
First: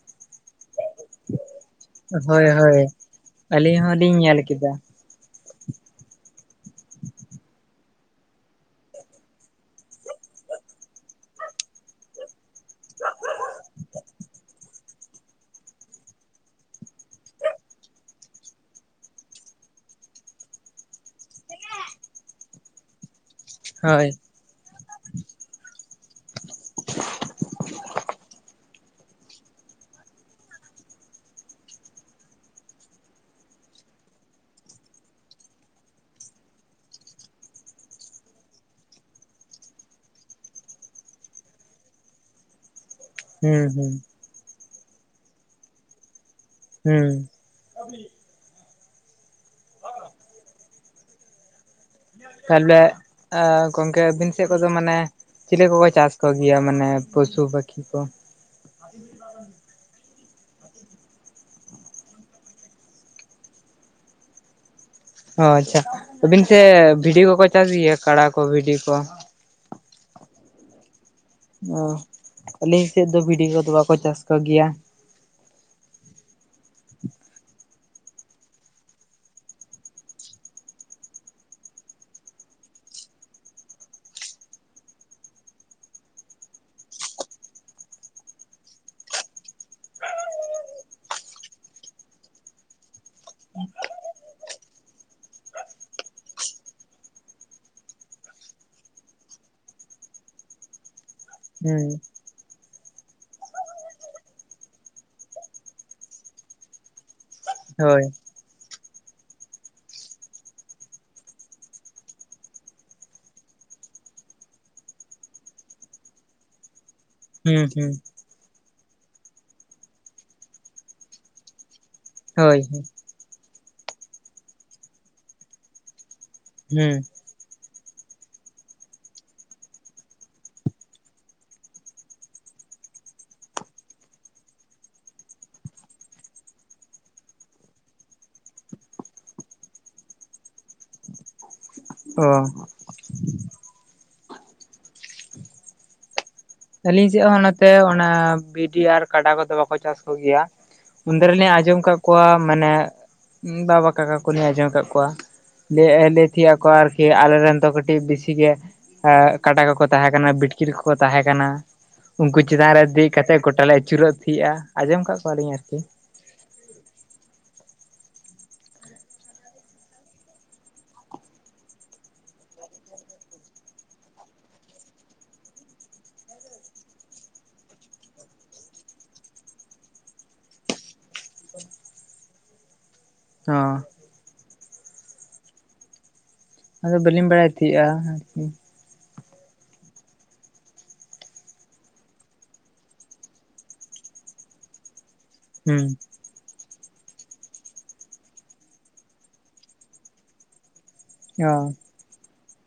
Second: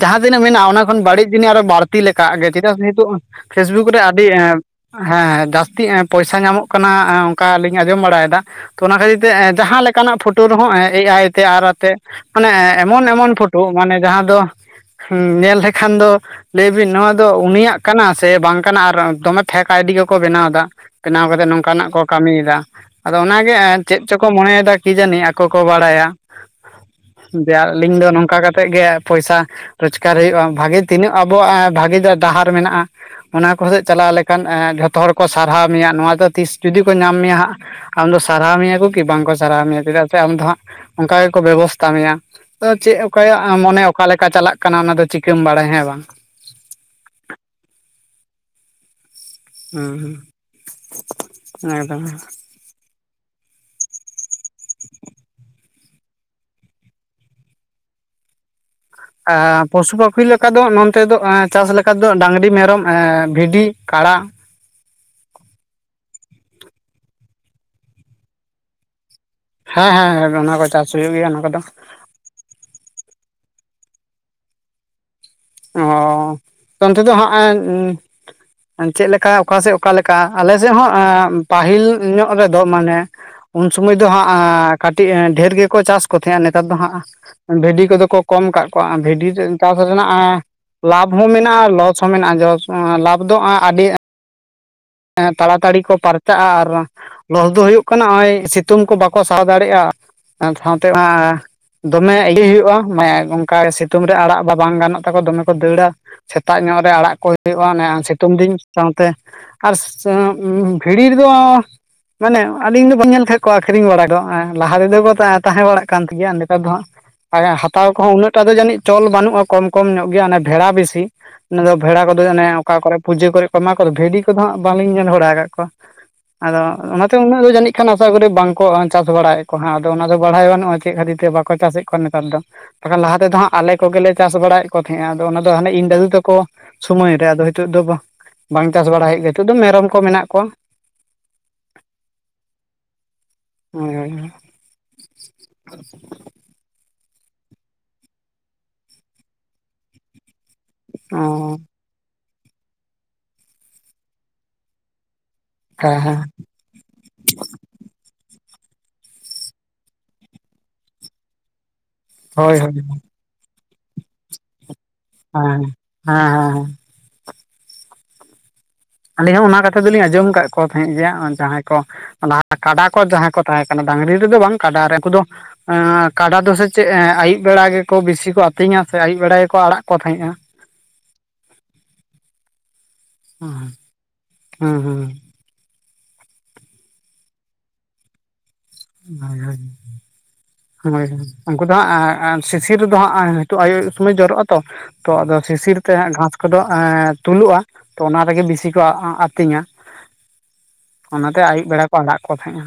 ᱡᱟᱦᱟᱸ ᱛᱤᱱᱟᱹᱜ ᱢᱮᱱᱟᱜᱼᱟ ᱚᱱᱟ ᱠᱷᱚᱱ ᱵᱟᱹᱲᱤᱡ ᱡᱤᱱᱤ ᱟᱨᱚ ᱵᱟᱹᱲᱛᱤ ᱞᱮᱠᱟᱜ ᱦᱳᱭ ᱜᱮ ᱪᱮᱫᱟᱜ ᱦᱳᱭ ᱥᱮ ᱱᱤᱛᱚᱜ ᱟᱹᱞᱤᱧ ᱯᱷᱮᱥᱵᱩᱠ ᱨᱮ ᱦᱚᱞᱤᱧ ᱧᱮᱞ ᱠᱮᱫᱟ ᱦᱮᱸ ᱦᱮᱸ ᱡᱟᱹᱥᱛᱤ ᱮᱸ ᱯᱚᱭᱥᱟ ᱧᱟᱢᱚᱜ ᱠᱟᱱᱟ ᱚᱝᱠᱟ ᱞᱤᱧ ᱟᱸᱡᱚᱢ ᱵᱟᱲᱟᱭᱫᱟ᱾ ᱛᱚ ᱚᱱᱟ ᱠᱷᱟᱹᱛᱤᱨ ᱛᱮ ᱮᱸ ᱡᱟᱦᱟᱸ ᱞᱮᱠᱟᱱᱟᱜ ᱯᱷᱳᱴᱳ ᱨᱮᱦᱚᱸ ᱮ ᱟᱭ ᱛᱮ ᱟᱨ ᱟᱛᱮᱜ ᱢᱟᱱᱮ ᱮᱢᱚᱱ ᱮᱢᱚᱱ ᱯᱷᱚᱴᱳ ᱢᱟᱱᱮ ᱡᱟᱦᱟᱸ ᱫᱚ ᱦᱮᱸᱻ ᱧᱮᱞ ᱞᱮᱠᱷᱟᱱ ᱫᱚ ᱞᱟᱹᱭ ᱵᱤᱱ ᱱᱚᱣᱟ ᱫᱚ ᱩᱱᱤᱭᱟᱜ ᱠᱟᱱᱟ ᱥᱮ ᱵᱟᱝ ᱠᱟᱱᱟ? ᱫᱚᱢᱮ ᱯᱷᱮᱸᱠ ᱟᱭᱰᱤ ᱜᱮᱠᱚ ᱵᱮᱱᱟᱣ ᱫᱟ, ᱵᱮᱱᱟᱣ ᱠᱟᱛᱮ ᱱᱚᱝᱠᱟᱱᱟᱜ ᱠᱚ ᱠᱟᱹᱢᱤᱭᱮᱫᱟ᱾ ᱟᱫᱚ ᱚᱱᱟ ᱜᱮ ᱪᱮᱫ ᱦᱳᱭ ᱪᱚᱠᱚ ᱢᱚᱱᱮᱭᱮᱫᱟ ᱠᱤ ᱡᱟᱹᱱᱤ ᱟᱠᱚ ᱠᱚ ᱵᱟᱲᱟᱭᱟ᱾ ᱡᱮᱭᱟ ᱟᱹᱞᱤᱧ ᱫᱚ ᱱᱚᱝᱠᱟ ᱠᱟᱛᱮᱜ ᱜᱮ ᱯᱚᱭᱥᱟ ᱨᱳᱡᱽᱜᱟᱨ ᱦᱩᱭᱩᱜᱼᱟ, ᱵᱷᱟᱜᱤ ᱛᱤᱱᱟᱹᱜ ᱟᱵᱚᱣᱟᱜ ᱵᱷᱟᱹᱜᱤ ᱰᱟᱦᱟᱨ ᱢᱮᱱᱟᱜᱼᱟ᱾ ᱟᱠ ᱥᱮᱫ ᱪᱟᱞᱟᱣ ᱞᱮᱠᱷᱟᱱ ᱡᱷᱚᱛᱚ ᱦᱚᱲ ᱠᱚ ᱥᱟᱨᱦᱟᱣ ᱢᱮᱭᱟ, ᱱᱚᱣᱟ ᱫᱚ ᱛᱤᱥ ᱡᱩᱫᱤ ᱠᱚ ᱧᱟᱢ ᱢᱮᱭᱟ ᱦᱟᱸᱜ ᱟᱢᱫᱚ ᱥᱟᱨᱦᱟᱣ ᱢᱮᱭᱟ ᱠᱚ ᱠᱤ ᱵᱟᱝ ᱠᱚ ᱥᱟᱨᱦᱟᱣ ᱢᱮᱭᱟ ᱪᱮᱫᱟᱜ ᱥᱮ ᱟᱢ ᱫᱚ ᱦᱟᱸᱜ ᱚᱱᱠᱟ ᱜᱮ ᱠᱚ ᱵᱮᱵᱚᱥᱛᱟ ᱢᱮᱭᱟ᱾ ᱪᱮᱫ ᱚᱠᱚᱭᱟᱜ ᱦᱩᱸ ᱢᱚᱱᱮ ᱦᱩᱸ ᱚᱠᱟ ᱞᱮᱠᱟ ᱪᱟᱞᱟᱜ ᱠᱟᱱᱟ, ᱚᱱᱟ ᱫᱚ ᱪᱤᱠᱟᱹᱢ ᱵᱟᱲᱟᱭᱟ ᱦᱮᱸ ᱵᱟᱝ? ᱦᱩᱸ ᱦᱩᱸ ᱦᱩᱸ [inaudible] ᱦᱮᱸ ᱫᱚ ᱵᱟᱝ, ᱛᱟᱦᱞᱮ ᱜᱚᱝᱠᱮ ᱟᱹᱵᱤᱱ ᱥᱮᱫ ᱠᱚᱫᱚ ᱢᱟᱱᱮ ᱪᱤᱞᱤ ᱠᱚᱠᱚ ᱪᱟᱥ ᱠᱚᱜᱮᱭᱟ ᱢᱟᱱᱮ ᱯᱚᱥᱩ ᱯᱟᱠᱷᱤ ᱠᱚ? ᱯᱚᱥᱩ ᱯᱟᱠᱷᱤ ᱞᱮᱠᱟ ᱫᱚ ᱱᱚᱱᱛᱮ ᱫᱚ ᱪᱟᱥ ᱞᱮᱠᱟ ᱫᱚ ᱰᱟᱺᱝᱨᱤ ᱢᱮᱨᱚᱢ ᱵᱷᱤᱰᱤ ᱠᱟᱲᱟ ᱚ ᱟᱪᱪᱷᱟ ᱟᱹᱵᱤᱱ ᱥᱮ ᱵᱷᱤᱰᱤ ᱠᱚᱠᱚ ᱪᱟᱥ ᱜᱮᱭᱟ ᱠᱟᱲᱟ ᱠᱚ ᱵᱷᱤᱰᱤ ᱠᱚ? ᱦᱮᱸ ᱦᱮᱸ ᱦᱮᱸ ᱚᱱᱟ ᱠᱚ ᱪᱟᱥ ᱦᱩᱭᱩᱜ ᱜᱮᱭᱟ ᱱᱟᱜ᱾ ᱚ ᱟᱹᱞᱤᱧ ᱥᱮᱫ ᱫᱚ ᱵᱷᱤᱰᱤ ᱠᱚᱫᱚ ᱵᱟᱠᱚ ᱪᱟᱥ ᱠᱚ ᱜᱮᱭᱟ᱾ ᱚ ᱚᱱᱛᱮ ᱫᱚ ᱦᱟᱸᱜ ᱮ ᱪᱮᱫ ᱞᱮᱠᱟ ᱚᱠᱟ ᱥᱮᱫ ᱚᱠᱟᱞᱮᱠᱟ? ᱟᱞᱮ ᱥᱮᱫ ᱦᱚᱸ ᱯᱟᱹᱦᱤᱞ ᱧᱚᱜ ᱨᱮᱫᱚ ᱢᱟᱱᱮ ᱩᱱ ᱥᱩᱢᱚᱭ ᱫᱚ ᱦᱟᱸᱜ ᱠᱟᱹᱴᱤᱡ ᱰᱷᱮᱨ ᱜᱮᱠᱚ ᱪᱟᱥ ᱠᱚ ᱛᱟᱦᱮᱸᱫ᱾ ᱱᱮᱛᱟᱨ ᱫᱚ ᱦᱟᱸᱜ ᱵᱷᱤᱰᱤ ᱠᱚᱫᱚ ᱠᱚ ᱠᱚᱢ ᱠᱟᱜ ᱠᱚᱣᱟ᱾ ᱵᱷᱤᱰᱤ ᱨᱮ ᱪᱟᱥ ᱨᱮᱱᱟᱜ ᱟᱻ ᱞᱟᱵᱷ ᱦᱚᱸ ᱢᱮᱱᱟᱜᱼᱟ, ᱞᱚᱥ ᱦᱚᱸ ᱢᱮᱱᱟᱜᱼᱟ, ᱡᱚᱥ ᱞᱟᱵᱷ ᱫᱚ ᱟᱹᱰᱤ ᱮᱸ ᱛᱟᱲᱟ ᱛᱟᱲᱤ ᱠᱚ ᱯᱟᱨᱪᱟᱜᱼᱟ ᱟᱨ ᱞᱚᱥ ᱫᱚ ᱦᱩᱭᱩᱜ ᱠᱟᱱᱟ ᱱᱚᱜᱼᱚᱭ ᱥᱤᱛᱩᱝ ᱠᱚ ᱵᱟᱠᱚ ᱥᱟᱦᱟᱣ ᱫᱟᱲᱮᱭᱟᱜᱼᱟ, ᱥᱟᱶᱛᱮ ᱦᱩᱸ ᱫᱚᱢᱮ ᱤᱭᱟᱹᱭ ᱦᱩᱭᱩᱜᱼᱟ, ᱢᱟᱱᱮ ᱚᱱᱠᱟ ᱥᱤᱛᱩᱝ ᱨᱮ ᱟᱲᱟᱜ ᱵᱟ ᱵᱟᱝ ᱜᱟᱱᱚᱜ ᱛᱟᱠᱚ ᱫᱚᱢᱮ ᱠᱚ ᱫᱟᱹᱲᱟ᱾ ᱥᱮᱛᱟᱜ ᱧᱚᱜ ᱨᱮ ᱟᱲᱟᱜ ᱠᱚ ᱦᱩᱭᱩᱜᱼᱟ᱾ ᱚᱱᱮ ᱦᱳᱭ ᱥᱤᱛᱩᱝ ᱫᱤᱱ ᱥᱟᱶᱛᱮ ᱟᱨᱥ ᱥᱮᱸ ᱵᱷᱤᱲᱤ ᱨᱮᱫᱚ ᱢᱟᱱᱮ ᱟᱹᱞᱤᱧ ᱫᱚ ᱵᱟᱹᱧ ᱧᱮᱞ ᱠᱟᱜ ᱠᱚᱣᱟ ᱟᱠᱷᱨᱤᱧ ᱵᱟᱲᱟ ᱫᱚ᱾ ᱞᱟᱦᱟ ᱨᱮᱫᱚ ᱠᱚ ᱛᱟᱦᱮᱸ ᱛᱟᱦᱮᱸ ᱵᱟᱲᱟᱜ ᱠᱟᱱ ᱛᱟᱦᱮᱸ ᱜᱮᱭᱟ᱾ ᱱᱮᱛᱟᱨ ᱫᱚ ᱦᱟᱸᱜ ᱟᱨ ᱦᱩᱸ ᱦᱟᱛᱟᱣ ᱦᱩᱸ ᱠᱚᱦᱚᱸ ᱩᱱᱟᱹᱜ ᱴᱟᱜ ᱫᱚ ᱡᱟᱹᱱᱤᱡ ᱪᱚᱞ ᱵᱟᱹᱱᱩᱜᱼᱟ᱾ ᱠᱚᱢ ᱠᱚᱢ ᱧᱚᱜ ᱜᱮᱭᱟ ᱵᱷᱮᱲᱟ ᱵᱤᱥᱤ ᱫᱚ ᱵᱷᱮᱲᱟ ᱠᱚᱫᱚ ᱚᱱᱮ ᱦᱳᱭ ᱚᱠᱟ ᱠᱚᱨᱮ ᱯᱩᱡᱟᱹ ᱠᱚᱨᱮ ᱠᱚ ᱮᱢᱟ ᱠᱚᱫᱚ, ᱵᱷᱤᱰᱤ ᱠᱚᱫᱚ ᱦᱟᱸᱜ ᱵᱟᱝᱞᱤᱧ ᱧᱮᱞ ᱵᱟᱲᱟ ᱟᱠᱟᱫ ᱠᱚᱣᱟ᱾ ᱟᱫᱚ ᱦᱩᱸ ᱚᱱᱟ ᱛᱮ ᱩᱱᱟᱹᱜ ᱫᱚ ᱡᱟᱹᱱᱤᱡ ᱮᱱᱠᱷᱟᱱ ᱟᱥᱟ ᱠᱚᱨᱤ ᱵᱟᱝ ᱠᱚ ᱪᱟᱥ ᱵᱟᱲᱟᱭᱮᱫ ᱠᱚᱣᱟ ᱦᱟᱸᱜ᱾ ᱟᱫᱚ ᱚᱱᱟ ᱫᱚ ᱵᱟᱲᱟᱭ ᱵᱟᱹᱱᱩᱜᱼᱟ ᱪᱮᱫ ᱠᱷᱟᱹᱛᱤᱨ ᱛᱮ ᱵᱟᱠᱚ ᱪᱟᱥᱮᱫ ᱠᱚᱣᱟ ᱱᱮᱛᱟᱨ ᱫᱚ? ᱵᱟᱠᱷᱟᱱ ᱞᱟᱦᱟ ᱛᱮᱫᱚ ᱦᱟᱸᱜ, ᱟᱞᱮ ᱠᱚᱜᱮᱞᱮ ᱪᱟᱥ ᱵᱟᱲᱟᱭᱮᱫ ᱠᱚ ᱛᱟᱦᱮᱸᱱᱟ᱾ ᱟᱫᱚ ᱚᱱᱟᱫᱚ ᱦᱟᱱᱮ ᱤᱧ ᱫᱟᱹᱫᱩ ᱛᱟᱠᱚ ᱥᱳᱢᱚᱭ ᱨᱮ, ᱟᱫᱚ ᱱᱤᱛᱚᱜ ᱫᱚ ᱵᱟᱝ ᱵᱟᱝ ᱪᱟᱥ ᱵᱟᱲᱟ ᱦᱩᱭᱩᱜ ᱜᱮᱭᱟ᱾ ᱱᱤᱛᱚᱜ ᱫᱚ ᱢᱮᱨᱚᱢ ᱠᱚ ᱢᱮᱱᱟᱜ ᱠᱚᱣᱟ᱾ ᱚ ᱦᱳᱭ ᱦᱳᱭ ᱟᱹᱞᱤᱧ ᱥᱮᱫ ᱦᱚᱸ ᱱᱚᱛᱮ, ᱚᱱᱟ ᱵᱷᱤᱰᱤ ᱟᱨ ᱠᱟᱰᱟ ᱠᱚᱫᱚ ᱵᱟᱠᱚ ᱪᱟᱥ ᱠᱚ ᱜᱮᱭᱟ᱾ ᱚ ᱩᱱᱛᱮᱨᱮᱞᱤᱧ ᱟᱸᱡᱚᱢ ᱠᱟᱜ ᱠᱚᱣᱟ ᱢᱟᱱᱮ ᱵᱟᱵᱟ ᱠᱟᱠᱟ ᱠᱚᱞᱤᱧ ᱟᱸᱡᱚᱢ ᱟᱠᱟᱫ ᱠᱚᱣᱟ ᱦᱮᱸ ᱦᱮᱸ [unintelligible] ᱠᱚᱣᱟ ᱟᱨᱠᱤ ᱟᱞᱮᱨᱮᱱ ᱫᱚ ᱠᱟᱹᱴᱤᱡ ᱵᱤᱥᱤ ᱜᱮ ᱠᱟᱰᱟ ᱠᱚᱠᱚ ᱛᱟᱦᱮᱸ ᱠᱟᱱᱟ, ᱵᱤᱴᱠᱤᱞ ᱠᱚᱠᱚ ᱛᱟᱦᱮᱸ ᱠᱟᱱᱟ, ᱩᱱᱠᱩ ᱦᱳᱭ ᱪᱮᱛᱟᱱ ᱦᱳᱭ ᱨᱮ ᱦᱮᱸ ᱫᱤᱡ ᱠᱟᱛᱮ ᱜᱚᱴᱟ ᱞᱮ ᱟᱹᱪᱩᱨᱚᱜ ᱛᱤᱜᱼᱟ᱾ ᱟᱸᱡᱚᱢ ᱠᱟᱜ ᱯᱮ ᱦᱮᱸ ᱦᱮᱸ ᱦᱮᱸ ᱦᱮᱸ ᱟᱹᱞᱤᱧ ᱦᱚᱸ ᱚᱱᱟ ᱠᱟᱛᱷᱟ ᱫᱚᱞᱤᱧ ᱟᱸᱡᱚᱢ ᱠᱟᱜ ᱠᱚ ᱛᱟᱦᱮᱸᱫ ᱜᱮᱭᱟ᱾ ᱡᱟᱦᱟᱸᱭ ᱠᱚ ᱚᱱᱟ ᱠᱟᱰᱟ ᱠᱚ ᱡᱟᱦᱟᱸᱭ ᱠᱚ ᱛᱟᱦᱮᱸ ᱠᱟᱱᱟ᱾ ᱰᱟᱝᱨᱤ ᱨᱮᱫᱚ ᱵᱟᱝ ᱠᱟᱰᱟ ᱨᱮ ᱩᱱᱠᱩ ᱫᱚ ᱮᱸ ᱠᱟᱰᱟ ᱫᱚ ᱥᱮ ᱪᱮᱫ ᱮᱸ ᱟᱭᱩᱵ ᱵᱮᱲᱟ ᱜᱮᱠᱚ ᱵᱤᱥᱤ ᱠᱚ ᱟᱹᱛᱤᱧᱟ ᱥᱮ ᱟᱹᱭᱩᱵ ᱵᱮᱲᱟ ᱜᱮᱠᱚ ᱟᱲᱟᱜ ᱠᱚ ᱛᱟᱦᱮᱸᱜᱼᱟ᱾ ᱦᱚᱸ ᱦᱩᱸ ᱦᱩᱸ ᱟᱫᱚ ᱵᱟᱹᱞᱤᱧ ᱵᱟᱲᱟᱭ ᱛᱟᱦᱮᱸᱜᱼᱟ ᱟᱨᱠᱤ᱾ ᱦᱳᱭ ᱦᱳᱭ ᱦᱳᱭ ᱦᱳᱭ, ᱩᱱᱠᱩ ᱫᱚ ᱦᱟᱸᱜ ᱟᱸ ᱥᱤᱥᱤᱨ ᱫᱚ ᱦᱟᱸᱜ ᱱᱤᱛᱚᱜ ᱟᱹᱭᱩ ᱟᱹᱭᱩᱵ ᱥᱚᱢᱚᱭ ᱡᱚᱨᱚᱜ ᱟᱛᱚ᱾ ᱛᱚ ᱟᱫᱚ ᱥᱤᱥᱤᱨ ᱦᱩᱸ ᱛᱮ ᱦᱟᱸᱜ ᱜᱷᱟᱸᱥ ᱠᱚᱫᱚ ᱮᱸᱻ ᱛᱩᱞᱩᱜᱼᱟ, ᱛᱚ ᱚᱱᱟ ᱨᱮᱜᱮ ᱵᱮᱥᱤ ᱠᱚ ᱟᱸᱻ ᱟᱹᱛᱤᱧᱟ᱾ ᱚᱱᱟᱛᱮ ᱚ ᱟᱹᱭᱩᱵ ᱵᱮᱲᱟ ᱠᱚ ᱟᱲᱟᱜ ᱠᱚ ᱛᱟᱦᱮᱸᱜᱼᱟ᱾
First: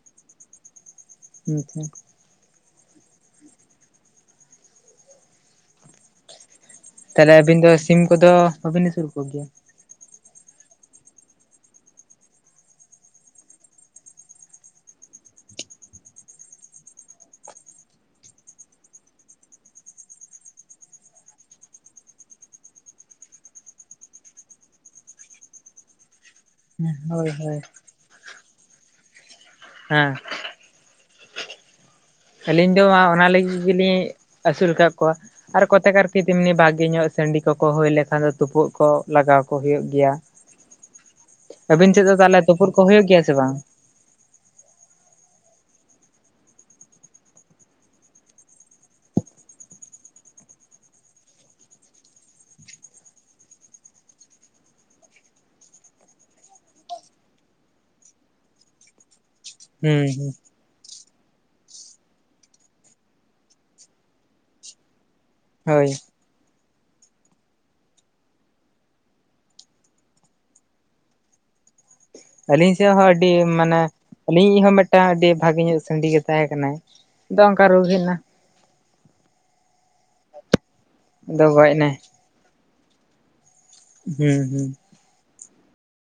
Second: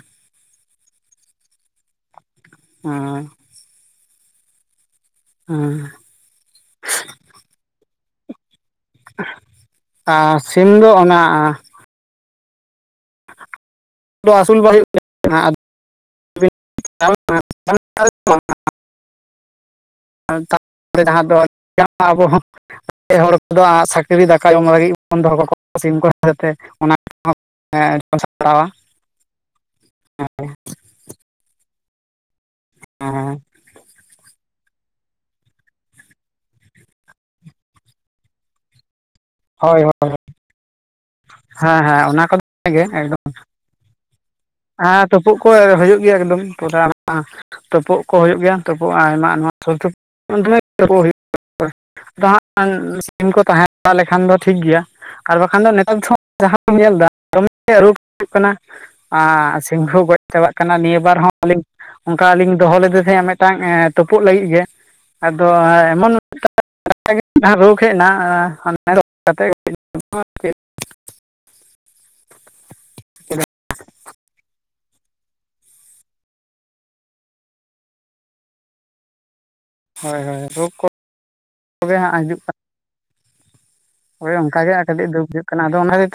[unintelligible] ᱦᱳᱸᱭ ᱦᱮᱸ ᱛᱟᱦᱞᱮ ᱟᱹᱵᱤᱱ ᱫᱚ ᱥᱤᱢ ᱠᱚᱫᱚ ᱵᱟᱹᱵᱤᱱ ᱟᱹᱥᱩᱞ ᱠᱚᱜᱮᱭᱟ᱾ ᱟᱨ ᱥᱤᱢ ᱫᱚ ᱚᱱᱟ [unintelligible] ᱟᱹᱥᱩᱞ ᱵᱟᱝ ᱦᱩᱭᱩᱜ [unintelligible] [unintelligible] [unintelligible] [unintelligible] [unintelligible] ᱥᱟᱹᱠᱨᱤ ᱫᱟᱠᱟ ᱡᱚᱢ ᱞᱟᱹᱜᱤᱫ ᱵᱚᱱ ᱫᱚᱦᱚ ᱠᱟᱠᱚ ᱥᱤᱢ ᱠᱚ [unintelligible] ᱦᱳᱭ ᱦᱳᱭ [unintelligible] ᱥᱟᱯᱲᱟᱣ ᱟ᱾ ᱦᱮᱸ [unintelligible] ᱟᱹᱞᱤᱧ ᱫᱚ ᱚᱱᱟ ᱦᱮᱸ ᱞᱟᱹᱜᱤᱫ ᱜᱮᱞᱤᱧ ᱟᱹᱥᱩᱞ ᱠᱟᱫ ᱠᱚᱣᱟ᱾ [inaudible] ᱵᱷᱟᱜᱤ ᱧᱚᱜ ᱥᱟᱺᱰᱤ ᱠᱚᱠᱚ ᱦᱩᱭ ᱞᱮᱠᱷᱟᱱ ᱫᱚ ᱛᱩᱯᱩᱜ ᱠᱚ ᱞᱟᱜᱟᱣ ᱠᱚ ᱦᱳᱭ ᱦᱩᱭᱩᱜ ᱦᱳᱭ ᱜᱮᱭᱟ, ᱦᱮᱸ ᱟᱹᱵᱤᱱ ᱦᱮᱸ ᱪᱮᱫ ᱫᱚ ᱚᱱᱟ ᱛᱟᱦᱚᱞᱮ ᱠᱚᱫᱚ ᱛᱩᱯᱩᱫ ᱠᱚ ᱜᱮ ᱦᱩᱭᱩᱜ ᱜᱮᱭᱟ ᱮᱠᱫᱚᱢ ᱥᱮ ᱵᱟᱝ? ᱦᱮᱸ ᱛᱩᱯᱩᱜ ᱠᱚ ᱦᱩᱭᱩᱜ ᱜᱮᱭᱟ ᱮᱠᱫᱚᱢ [unintelligible] ᱛᱩᱯᱩᱩᱜ ᱠᱚ ᱦᱩᱭᱩᱜ ᱜᱮᱭᱟ ᱛᱩᱯᱩᱜ ᱟᱭᱢᱟ [unintelligible] [unintelligible] ᱥᱤᱢ ᱠᱚ ᱛᱟᱸᱦᱮ ᱵᱟᱲᱟ ᱞᱮᱠᱷᱟᱱ ᱫᱚ ᱴᱷᱤᱠᱜᱮᱭᱟ᱾ ᱟᱨ ᱵᱟᱠᱷᱟᱱ ᱫᱚ ᱱᱮᱛᱟᱨ [inaudible] ᱧᱮᱞᱫᱟ ᱫᱚᱢᱮ [inaudible] ᱨᱳᱜᱽ ᱦᱩᱭᱩᱜ ᱠᱟᱱᱟ᱾ ᱟᱻᱟᱻ ᱥᱤᱢ ᱦᱩᱸ ᱠᱟ ᱜᱚᱡ ᱦᱩᱸ ᱪᱟᱵᱟᱜ ᱠᱟᱱᱟ᱾ ᱠᱟᱱᱟ ᱱᱤᱭᱟᱹ ᱵᱟᱨ ᱦᱚᱸ ᱟᱹᱞᱤᱧ ᱚᱱᱠᱟ ᱞᱤᱧ ᱫᱚᱦᱚ ᱞᱮᱫᱮ ᱛᱟᱦᱮᱸᱼᱟ ᱢᱤᱫᱴᱟᱝ ᱛᱩᱯᱩᱜ ᱞᱟᱹᱜᱤᱫ ᱜᱮ᱾ ᱟᱫᱚ ᱦᱳᱭ ᱮᱢᱚᱱ [unintelligible] ᱨᱳᱜᱽ ᱦᱮᱡ ᱮᱱᱟ [inaudible] ᱨᱳᱜ ᱠᱟᱛᱮ ᱟᱹᱞᱤᱧ ᱥᱮᱫ ᱦᱚᱸ ᱟᱹᱰᱤ ᱢᱟᱱᱮ ᱟᱹᱞᱤᱧᱤᱡ ᱦᱚᱸ ᱢᱤᱫᱴᱟᱝ ᱟᱹᱰᱤ ᱵᱷᱟᱜᱮ ᱧᱚᱜ ᱥᱟᱺᱰᱤ ᱜᱮ ᱛᱟᱦᱮᱸ ᱠᱟᱱᱟᱭ ᱟᱫᱚ ᱚᱱᱠᱟ ᱨᱳᱜᱽ ᱦᱮᱡ ᱮᱱᱟ᱾ ᱦᱳᱭ ᱦᱳᱭ ᱨᱳᱜᱽ ᱠᱚ ᱫᱚ ᱜᱚᱡ ᱱᱟᱭ᱾ [unintelligible] ᱦᱳᱭ ᱦᱩᱸ ᱚᱱᱠᱟ ᱦᱩᱸ ᱜᱮ ᱟᱨ ᱠᱟᱹᱴᱤᱡ ᱫᱩᱠ ᱦᱩᱭᱩᱜ ᱠᱟᱱᱟ ᱟᱫᱚ ᱚᱱᱟ ᱜᱮ ᱪᱮᱫ᱾